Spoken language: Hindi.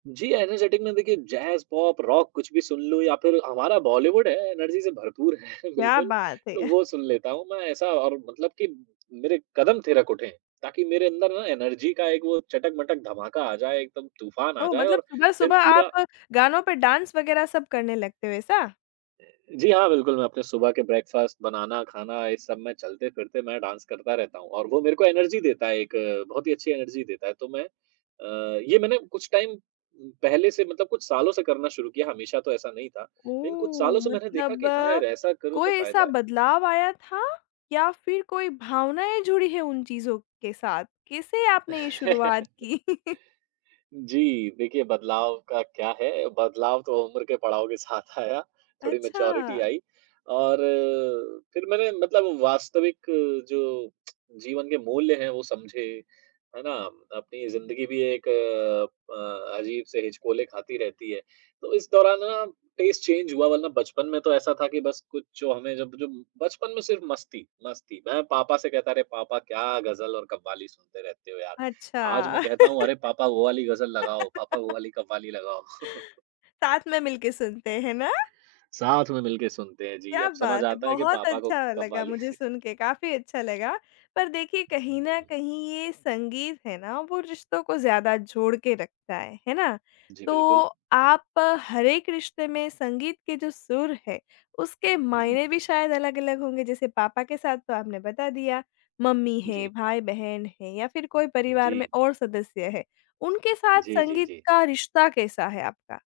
जी, एनर्जेटिक में, देखिए, जैज़, पॉप, रॉक, कुछ भी सुन लूँ, या फिर हमारा बॉलीवुड है, एनर्जी से भरपूर है, क्या बिल्कुल। बात है। तो वो सुन लेता हूँ मैं, ऐसा और मतलब कि मेरे कदम थिरक उठें। ताकि मेरे अंदर ना, एनर्जी का एक वो चटक-मटक धमाका आ जाए, एकदम तूफ़ान आ ओह! जाए, मतलब और फिर सुबह-सुबह पूरा आप गानों पे डांस वगैरह सब करने लगते हो, ऐसा? जी, हाँ, बिल्कुल, मैं अपने सुबह के ब्रेकफास्ट बनाना, खाना, ये सब में चलते-फिरते मैं डांस करता रहता हूँ, और वो मेरे को एनर्जी देता है, एक बहुत ही अच्छी एनर्जी देता है। तो मैं अ, ये मैंने कुछ टाइम उम, पहले से मतलब कुछ सालों से करना शुरू किया, हमेशा तो ऐसा नहीं था। लेकिन कुछ ओह! सालों से मैंने देखा मतलब कि, "हाँ यार, ऐसा करूँ, कोई तो ऐसा फ़ायदा है।" बदलाव आया था या फिर कोई भावनाएँ जुड़ी हैं, उन चीज़ों के साथ? कैसे आपने ये शुरुआत की? जी, देखिए, बदलाव का क्या है? बदलाव तो उम्र के पड़ाव के साथ आया। थोड़ी मैच्योरिटी अच्छा। आई, और फिर मैंने मतलब वास्तविक जो जीवन के मूल्य हैं, वो समझे। है ना? अपनी ज़िंदगी भी एक अ, अजीब से हिचकोले खाती रहती है। तो इस दौरान, है ना, टेस्ट चेंज हुआ, वरना बचपन में तो ऐसा था कि बस कुछ जो हमें, जब जब बचपन में सिर्फ़ मस्ती, मस्ती। मैं पापा से कहता, "अरे! पापा, क्या गज़ल और कव्वाली सुनते रहते हो, यार? आज अच्छा। मैं कहता हूँ, "अरे! पापा, वो वाली गज़ल लगाओ। पापा, वो वाली कव्वाली लगाओ।" साथ में मिलके सुनते हैं ना? साथ में मिलके सुनते हैं, जी। क्या अब समझ बात है! आता है कि बहुत पापा को अच्छा लगा कव्वाली मुझे सुन के, काफ़ी अच्छा लगा। पर देखिए, हुँ, कहीं न हुँ। कहीं, ये संगीत है ना, वो रिश्तों को ज़्यादा जोड़ के रखता है। है ना? जी, तो बिल्कुल। आप हर एक रिश्ते में संगीत के जो सुर हैं, उसके हुँ। मायने भी शायद अलग-अलग होंगे। जैसे पापा के साथ तो आपने बता दिया, मम्मी हैं, जी। भाई-बहन हैं या फिर कोई परिवार जी। में और सदस्य है, उनके साथ जी, जी, संगीत जी। का रिश्ता कैसा है आपका?